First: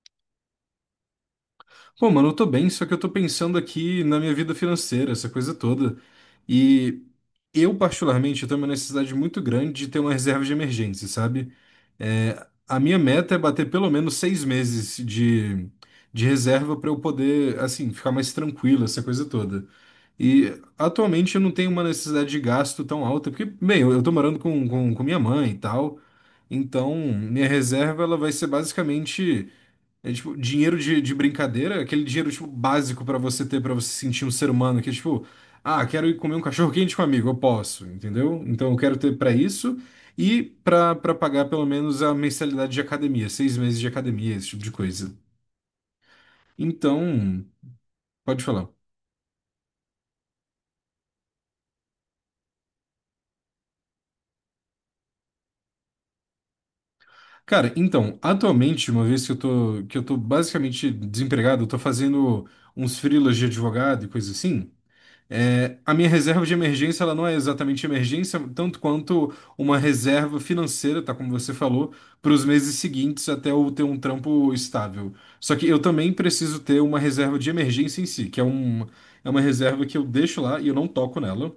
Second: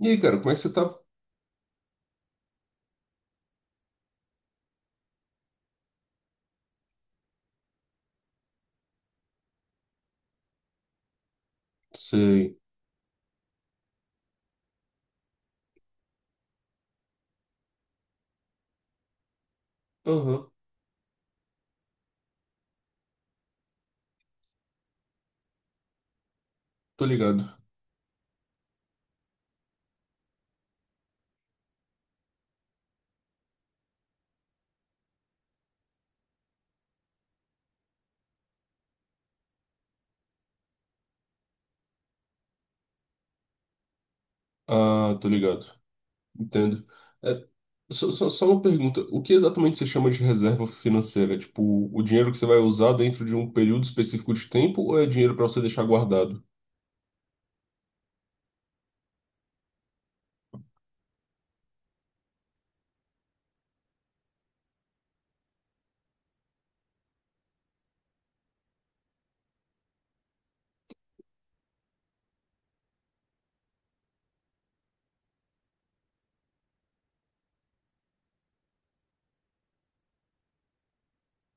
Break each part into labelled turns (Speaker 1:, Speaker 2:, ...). Speaker 1: E aí, cara, como é que você tá?
Speaker 2: Pô, mano, eu tô bem, só que eu tô pensando aqui na minha vida financeira, essa coisa toda. E eu, particularmente, eu tenho uma necessidade muito grande de ter uma reserva de emergência, sabe? É,
Speaker 1: Sei.
Speaker 2: a minha meta é bater pelo menos seis meses de reserva pra eu poder, assim, ficar mais tranquilo, essa coisa toda.
Speaker 1: Aham,
Speaker 2: E atualmente eu não tenho uma necessidade de gasto tão alta, porque, bem, eu tô morando com minha mãe e tal. Então,
Speaker 1: tô
Speaker 2: minha
Speaker 1: ligado.
Speaker 2: reserva ela vai ser basicamente. É tipo, dinheiro de brincadeira, aquele dinheiro tipo básico pra você ter pra você se sentir um ser humano, que é tipo, ah, quero ir comer um cachorro quente com um amigo, eu posso, entendeu? Então eu quero ter pra isso e pra para pagar pelo menos a mensalidade de academia, seis meses de academia, esse tipo de coisa.
Speaker 1: Ah, tô ligado. Entendo. É,
Speaker 2: Então,
Speaker 1: só,
Speaker 2: pode
Speaker 1: só uma
Speaker 2: falar.
Speaker 1: pergunta. O que exatamente você chama de reserva financeira? É, tipo, o dinheiro que você vai usar dentro de um período específico de tempo ou é dinheiro pra você deixar guardado?
Speaker 2: Cara, então, atualmente, uma vez que eu tô basicamente desempregado, eu tô fazendo uns freelas de advogado e coisa assim. É, a minha reserva de emergência, ela não é exatamente emergência, tanto quanto uma reserva financeira, tá? Como você falou, para os meses seguintes até eu ter um trampo estável. Só que eu também preciso ter uma reserva de emergência em si, que é uma reserva que eu deixo lá e eu não toco nela,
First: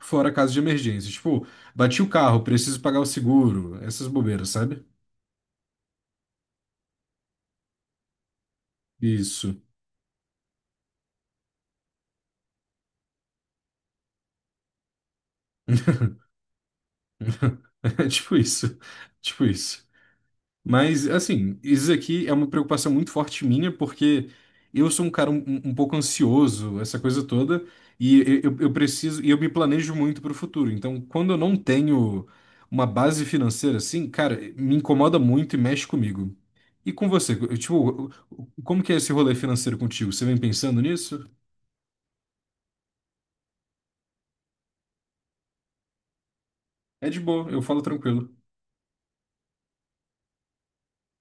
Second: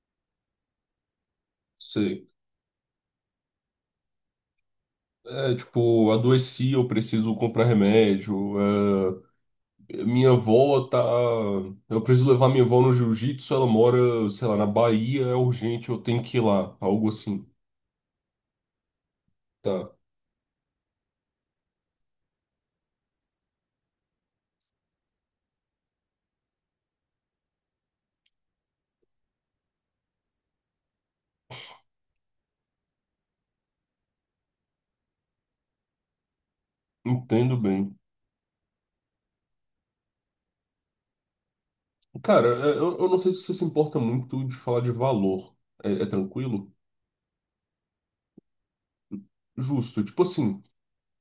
Speaker 2: fora caso de emergência. Tipo, bati o
Speaker 1: Sei.
Speaker 2: carro, preciso pagar o seguro, essas bobeiras, sabe?
Speaker 1: É, tipo, adoeci, eu preciso comprar remédio.
Speaker 2: Isso.
Speaker 1: Minha avó tá. Eu preciso levar minha avó no jiu-jitsu, ela mora, sei lá, na Bahia, é urgente, eu tenho que ir lá, algo assim.
Speaker 2: É tipo isso. Tipo isso.
Speaker 1: Tá,
Speaker 2: Mas, assim, isso aqui é uma preocupação muito forte minha, porque eu sou um cara um pouco ansioso, essa coisa toda, e eu preciso, e eu me planejo muito para o futuro. Então, quando eu não tenho uma base financeira assim, cara, me incomoda muito e mexe comigo. E com você?
Speaker 1: entendo
Speaker 2: Eu,
Speaker 1: bem.
Speaker 2: tipo, como que é esse rolê financeiro contigo? Você vem pensando nisso?
Speaker 1: Cara, é, eu não sei se você se importa muito de falar de valor. É, é tranquilo?
Speaker 2: É de boa, eu falo tranquilo.
Speaker 1: Justo. Tipo assim,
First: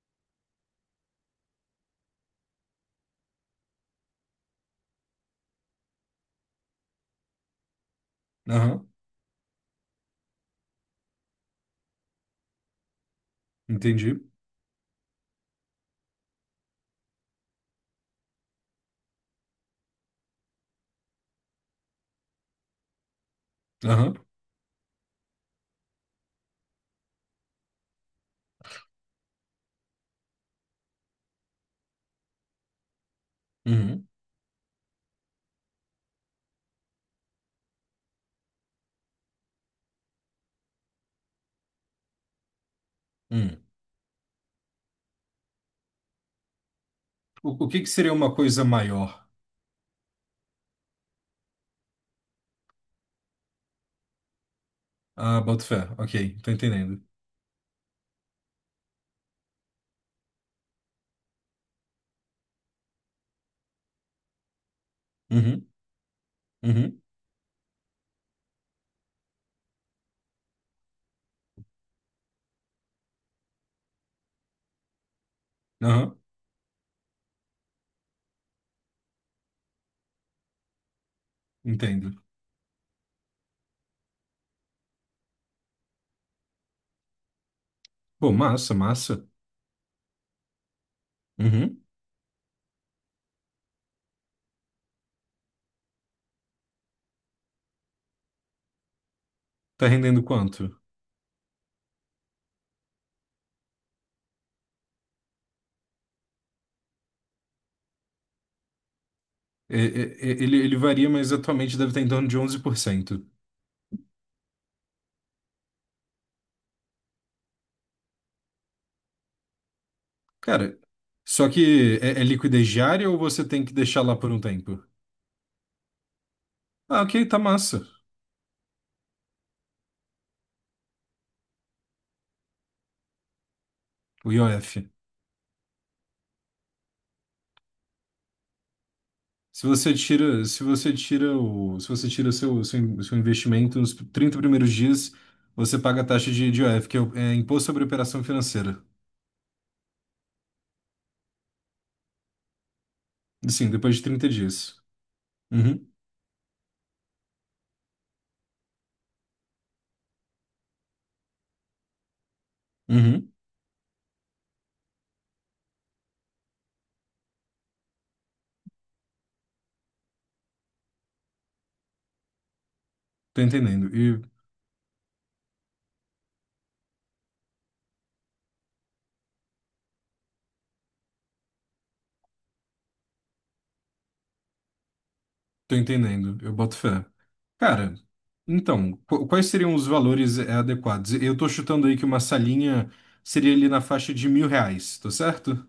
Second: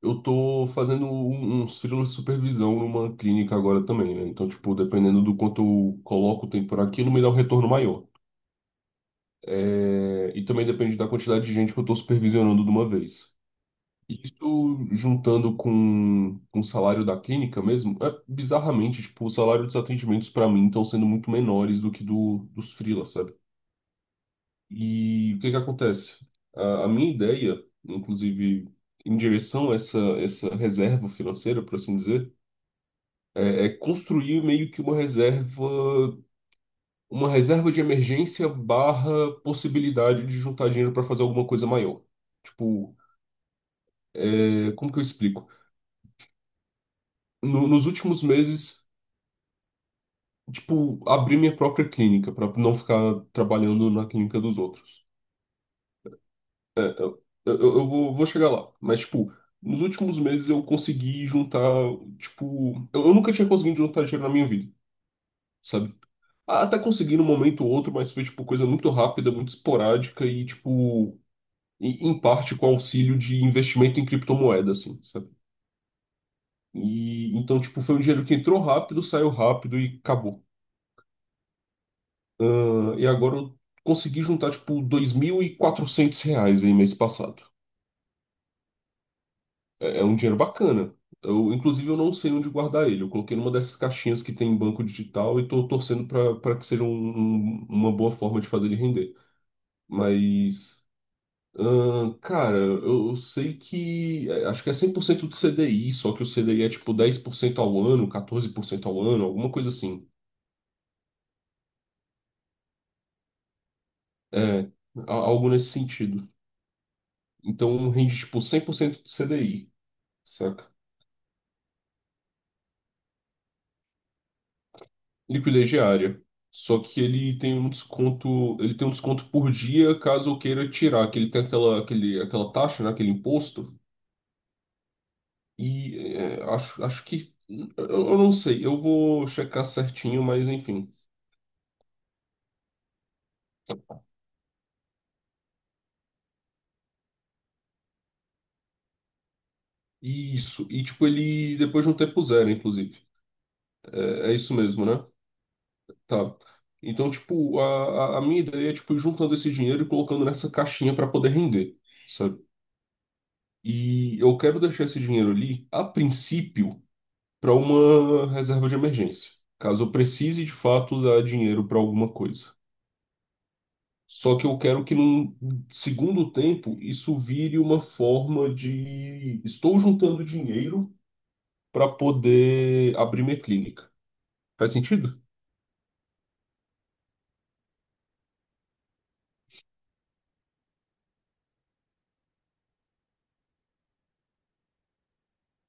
Speaker 1: eu tô fazendo uns freelas de supervisão numa clínica agora também, né? Então, tipo, dependendo do quanto eu coloco o tempo por aquilo, me dá um retorno maior.
Speaker 2: Aham,
Speaker 1: É, e também depende da quantidade de gente que eu tô supervisionando de uma vez.
Speaker 2: entendi.
Speaker 1: Isso juntando com o salário da clínica mesmo, é, bizarramente, tipo, o salário dos atendimentos para mim estão sendo muito menores do que dos freelas, sabe?
Speaker 2: Aham,
Speaker 1: E o que que acontece? A minha ideia, inclusive em direção a essa reserva financeira, por assim dizer, é
Speaker 2: uhum,
Speaker 1: construir meio que uma reserva de emergência barra possibilidade de juntar dinheiro para fazer alguma coisa maior. Tipo,
Speaker 2: uhum.
Speaker 1: é, como que eu explico?
Speaker 2: O que
Speaker 1: Nos
Speaker 2: que seria
Speaker 1: últimos
Speaker 2: uma coisa
Speaker 1: meses.
Speaker 2: maior?
Speaker 1: Tipo, abrir minha própria clínica para não ficar trabalhando na clínica dos outros.
Speaker 2: Ah, boto fé. Ok, tô entendendo.
Speaker 1: Eu vou, vou chegar lá. Mas, tipo, nos últimos meses eu consegui juntar, tipo, eu nunca tinha conseguido juntar dinheiro na minha vida,
Speaker 2: Uhum.
Speaker 1: sabe? Ah, até
Speaker 2: Uhum.
Speaker 1: consegui num momento ou outro, mas foi, tipo, coisa muito rápida, muito esporádica e, tipo, em parte com auxílio de investimento em criptomoeda, assim, sabe?
Speaker 2: Aham.
Speaker 1: E então, tipo, foi um dinheiro que entrou rápido, saiu rápido e acabou.
Speaker 2: Entendo.
Speaker 1: Ah, e agora eu consegui juntar, tipo, 2.400 reais aí mês passado.
Speaker 2: Pô, massa, massa.
Speaker 1: É, é um dinheiro bacana. Eu,
Speaker 2: Uhum.
Speaker 1: inclusive, eu não sei onde guardar ele. Eu coloquei numa dessas caixinhas que tem em banco digital e tô torcendo para que seja uma boa forma de fazer ele render.
Speaker 2: Tá rendendo quanto?
Speaker 1: Mas, ah, cara, eu sei que. Acho que é 100% do CDI, só que o CDI é tipo 10% ao ano, 14% ao ano, alguma coisa assim.
Speaker 2: Ele varia, mas atualmente deve estar em torno de 11%.
Speaker 1: É, algo nesse sentido. Então rende tipo 100% do CDI. Saca?
Speaker 2: Cara, só que é liquidez diária ou você tem que deixar lá por um tempo?
Speaker 1: Liquidez diária. Só que
Speaker 2: Ah, ok, tá
Speaker 1: ele tem um
Speaker 2: massa.
Speaker 1: desconto, ele tem um desconto por dia caso eu queira tirar, que ele tem aquela taxa, né, aquele imposto.
Speaker 2: O IOF.
Speaker 1: E é, acho que, eu não sei, eu vou checar certinho, mas enfim.
Speaker 2: Se você tira seu investimento nos 30 primeiros dias, você paga a taxa de IOF, que é Imposto sobre Operação Financeira.
Speaker 1: E isso, e tipo, ele depois de um tempo zero, inclusive.
Speaker 2: Sim, depois de 30
Speaker 1: É, é isso
Speaker 2: dias.
Speaker 1: mesmo, né?
Speaker 2: Uhum.
Speaker 1: Tá. Então, tipo, a minha ideia é, tipo, ir juntando esse dinheiro e colocando nessa caixinha para poder render, sabe?
Speaker 2: Uhum.
Speaker 1: E eu quero deixar esse dinheiro ali, a princípio para uma reserva de emergência, caso eu precise de fato dar dinheiro para alguma coisa.
Speaker 2: Tô entendendo.
Speaker 1: Só que eu quero que num segundo tempo isso vire uma forma de estou juntando dinheiro para poder abrir minha clínica. Faz sentido?
Speaker 2: Tô entendendo, eu boto fé. Cara, então, quais seriam os valores adequados? Eu tô chutando aí que uma salinha seria ali na faixa de 1.000 reais, tá certo?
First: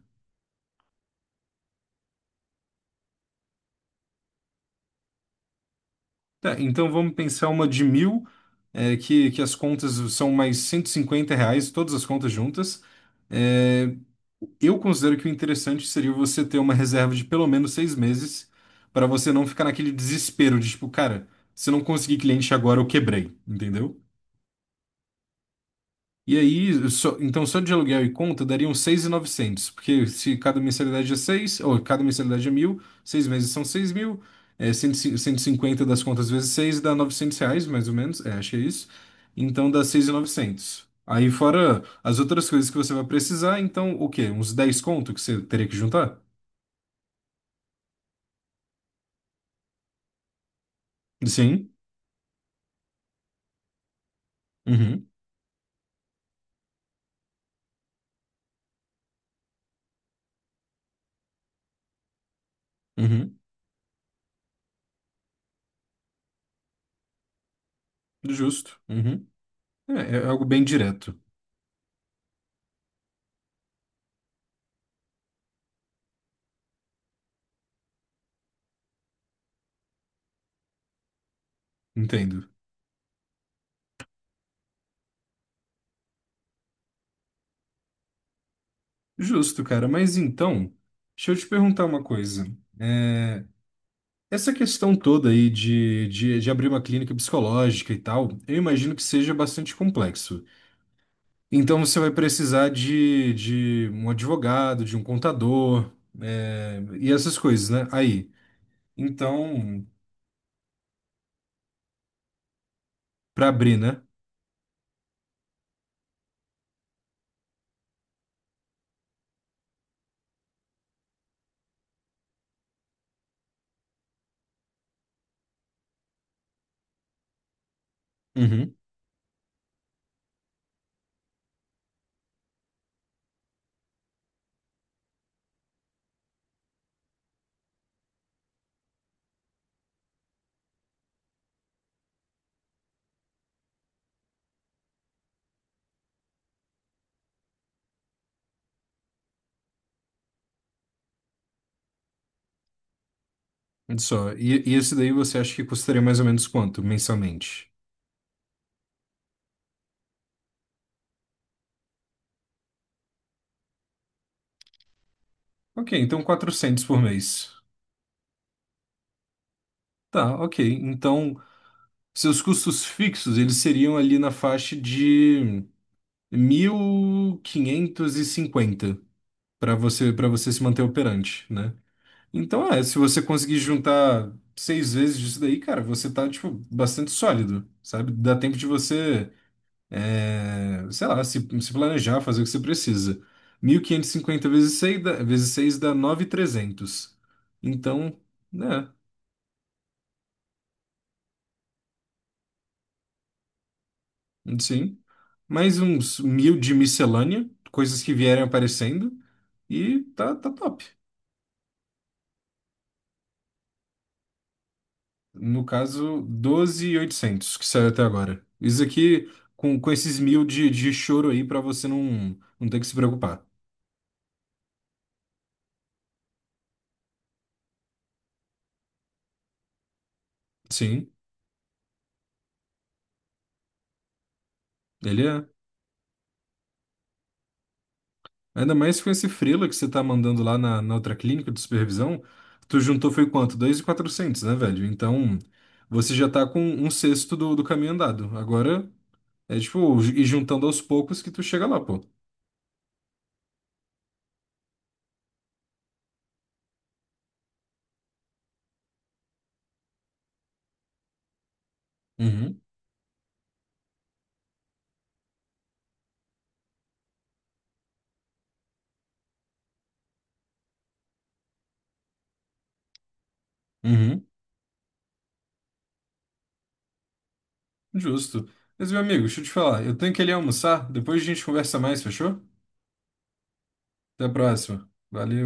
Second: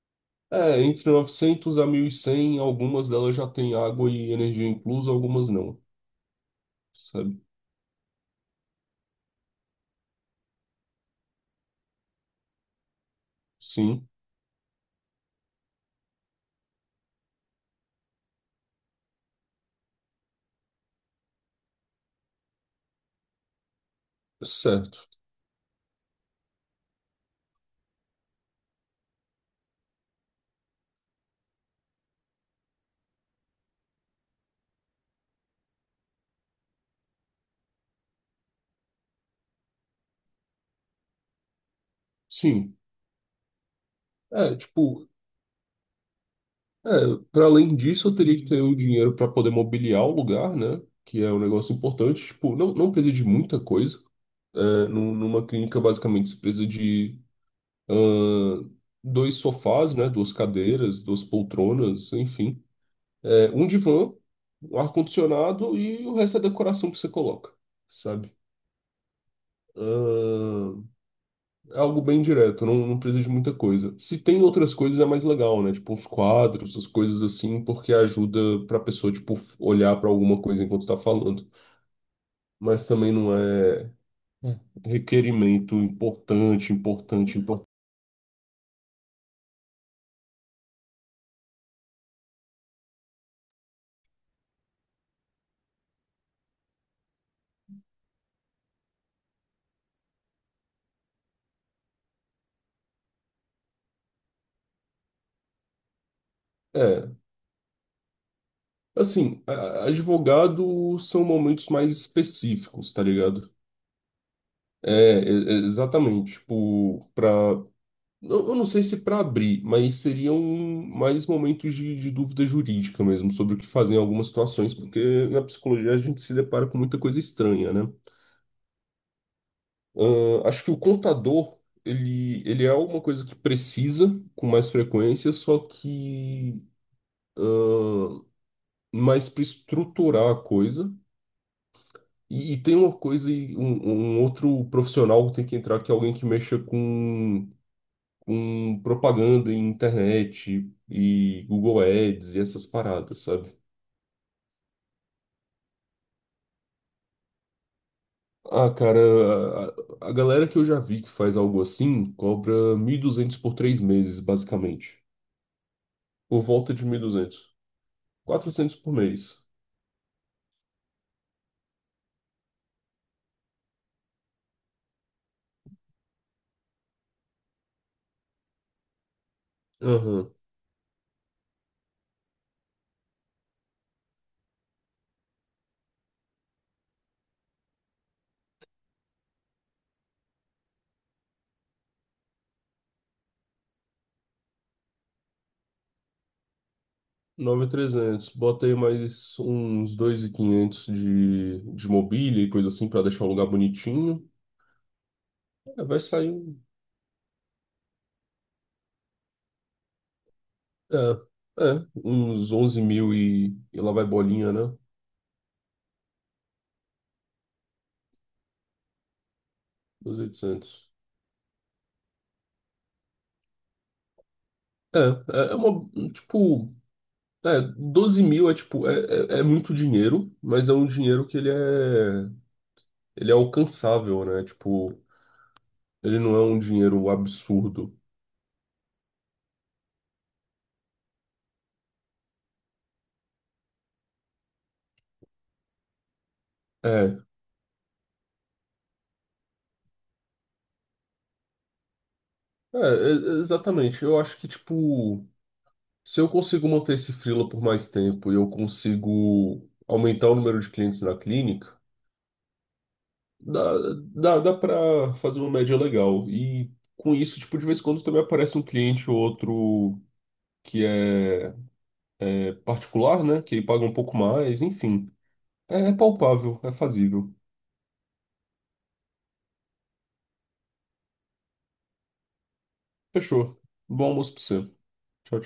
Speaker 1: É, entre 900 a 1.100 algumas delas já têm água e energia inclusa, algumas não,
Speaker 2: Tá, então vamos
Speaker 1: sabe?
Speaker 2: pensar uma de mil, que as contas são mais 150 reais, todas as contas juntas. É,
Speaker 1: Sim,
Speaker 2: eu considero que o interessante seria você ter uma reserva de pelo menos seis meses, para você não ficar naquele desespero de tipo, cara, se eu não conseguir cliente agora, eu quebrei, entendeu?
Speaker 1: certo.
Speaker 2: E aí, então só de aluguel e conta dariam 6.900, porque se cada mensalidade é 6 ou cada mensalidade é mil, seis meses são 6 mil, é 150 das contas vezes 6 dá 900 reais, mais ou menos, é, acho que é isso. Então dá 6.900. Aí fora as outras coisas
Speaker 1: Sim.
Speaker 2: que você vai precisar, então o quê? Uns
Speaker 1: É,
Speaker 2: dez
Speaker 1: tipo,
Speaker 2: conto que você teria que juntar?
Speaker 1: é, para além disso, eu teria que ter o dinheiro para poder mobiliar o lugar, né? Que é um
Speaker 2: Sim.
Speaker 1: negócio importante. Tipo, não precisa de muita coisa. É,
Speaker 2: Uhum,
Speaker 1: numa clínica, basicamente, você precisa de ahn, dois sofás, né? Duas cadeiras, duas poltronas, enfim.
Speaker 2: uhum,
Speaker 1: É, um divã, um ar-condicionado e o resto é decoração que você coloca, sabe?
Speaker 2: justo. Uhum. É algo bem direto,
Speaker 1: É algo bem direto, não precisa de muita coisa. Se tem outras coisas é mais legal, né? Tipo uns quadros, as coisas assim, porque ajuda pra pessoa, tipo, olhar pra alguma coisa enquanto tá falando.
Speaker 2: entendo.
Speaker 1: Mas também não é é, requerimento importante, importante, importante.
Speaker 2: Justo, cara, mas então, deixa eu te perguntar uma coisa. é, Essa questão toda aí de abrir uma clínica psicológica e tal, eu imagino que seja bastante complexo. Então você vai precisar de um advogado, de um contador, e
Speaker 1: É,
Speaker 2: essas coisas, né? Aí.
Speaker 1: assim,
Speaker 2: Então,
Speaker 1: advogado são momentos mais específicos, tá
Speaker 2: para
Speaker 1: ligado?
Speaker 2: abrir, né?
Speaker 1: É, exatamente. Tipo, pra eu não sei se para abrir, mas seriam mais momentos de dúvida jurídica mesmo sobre o que fazer em algumas situações, porque na psicologia a gente se depara com muita coisa estranha, né?
Speaker 2: Uhum.
Speaker 1: Ah, acho que o contador, ele é uma coisa que precisa com mais frequência, só que mais para estruturar a coisa. E tem uma coisa, e um outro profissional que tem que entrar, que é alguém que mexa com propaganda em internet e Google Ads e essas paradas, sabe?
Speaker 2: Olha só. E esse daí você acha que custaria mais ou menos quanto mensalmente?
Speaker 1: Ah, cara, a galera que eu já vi que faz algo assim cobra 1.200 por três meses, basicamente.
Speaker 2: Ok, então
Speaker 1: Por volta
Speaker 2: 400
Speaker 1: de mil e
Speaker 2: por mês.
Speaker 1: duzentos. 400 por mês.
Speaker 2: Tá, ok. Então, seus custos fixos, eles seriam ali na faixa de 1.550 para você para
Speaker 1: Aham.
Speaker 2: você se manter operante, né? Então, se você conseguir juntar seis vezes disso daí, cara, você tá, tipo, bastante sólido, sabe? Dá tempo de você, sei lá, se planejar, fazer o que você precisa. 1.550 vezes 6 dá, vezes 6 dá 9.300. Então,
Speaker 1: 9.300. Bota aí
Speaker 2: né,
Speaker 1: mais uns 2.500 de mobília e coisa assim pra deixar o lugar bonitinho.
Speaker 2: sim. Mais
Speaker 1: É, vai
Speaker 2: uns
Speaker 1: sair
Speaker 2: mil de miscelânea, coisas que vierem aparecendo, e tá, top.
Speaker 1: é, é, uns 11 mil e lá vai bolinha, né?
Speaker 2: No caso, 12.800 que saiu até agora. Isso aqui com esses mil de,
Speaker 1: 2.800.
Speaker 2: de choro aí pra você não ter que se preocupar.
Speaker 1: É, é, é uma, tipo, é, 12 mil é tipo, é muito dinheiro, mas é um
Speaker 2: Sim,
Speaker 1: dinheiro que ele é alcançável, né? Tipo,
Speaker 2: ele é.
Speaker 1: ele não é um dinheiro absurdo.
Speaker 2: Ainda mais com esse freela que você tá mandando lá na outra clínica de supervisão, tu juntou foi quanto? 2.400, né, velho? Então, você já tá com um
Speaker 1: É,
Speaker 2: sexto do caminho andado. Agora é tipo, e juntando aos poucos que tu chega lá, pô.
Speaker 1: é, exatamente. Eu acho que, tipo, se eu consigo manter esse freela por mais tempo e eu consigo aumentar o número de clientes na clínica,
Speaker 2: Uhum,
Speaker 1: dá, dá pra fazer uma média legal. E com isso, tipo, de vez em quando também aparece um cliente ou outro que é, é particular, né? Que paga um pouco
Speaker 2: uhum,
Speaker 1: mais, enfim. É palpável, é fazível.
Speaker 2: justo. Mas, meu amigo, deixa eu te falar, eu tenho que ali almoçar, depois a gente conversa mais, fechou?
Speaker 1: Fechou. Bom
Speaker 2: Até a
Speaker 1: almoço pra você.
Speaker 2: próxima.
Speaker 1: Tchau, tchau.
Speaker 2: Valeu.